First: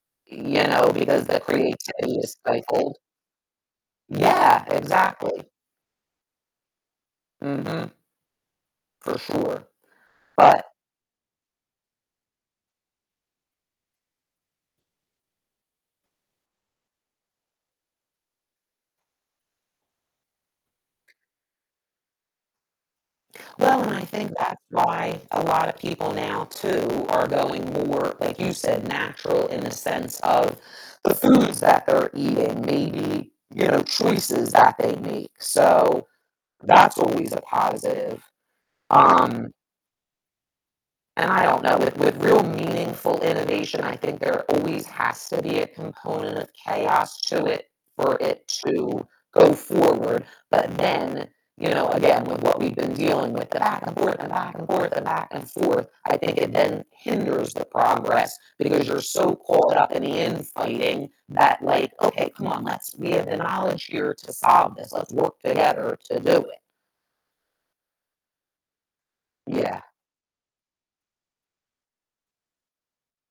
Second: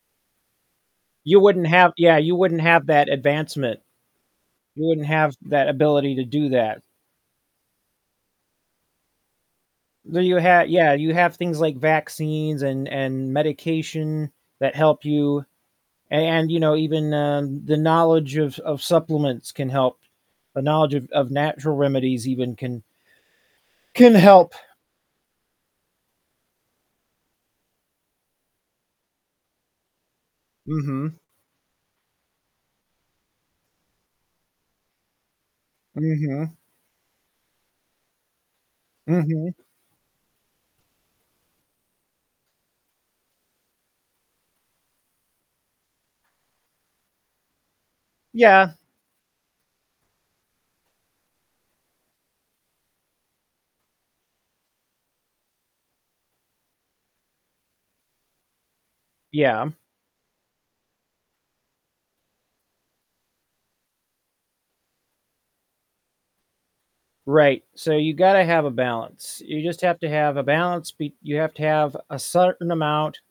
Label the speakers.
Speaker 1: You know, because the
Speaker 2: You wouldn't have
Speaker 1: creativity
Speaker 2: yeah,
Speaker 1: is
Speaker 2: you wouldn't have
Speaker 1: stifled.
Speaker 2: that advancement.
Speaker 1: Yeah,
Speaker 2: You wouldn't have
Speaker 1: exactly.
Speaker 2: that ability to do that.
Speaker 1: Mhm. For sure,
Speaker 2: Do you ha
Speaker 1: but
Speaker 2: yeah, you have things like vaccines and and medication that help you a and, you know, even, uh, the knowledge of of supplements can help. The knowledge of of natural remedies even can
Speaker 1: Well and I
Speaker 2: can
Speaker 1: think
Speaker 2: help.
Speaker 1: that's why a lot of people now, too, are going more, like you said, natural in the sense of the
Speaker 2: Mhm.
Speaker 1: foods that they're eating, maybe, you know, choices that they make. So
Speaker 2: Mhm.
Speaker 1: that's always a positive. Um
Speaker 2: Mhm.
Speaker 1: And I don't know, with with real meaningful innovation, I think there always has to be a component of chaos to it for it
Speaker 2: Yeah.
Speaker 1: to go forward. But then, you know, again, with what we've been dealing with the back and forth and back and forth and back and forth, I think it then hinders the progress because you're so
Speaker 2: Yeah.
Speaker 1: caught up in the infighting that, like, "Okay, come on, let's we have the knowledge here to solve this. Let's work together to do it."
Speaker 2: Right. So you gotta have a balance. You just
Speaker 1: Yeah.
Speaker 2: have to have a balance b you have to have a certain amount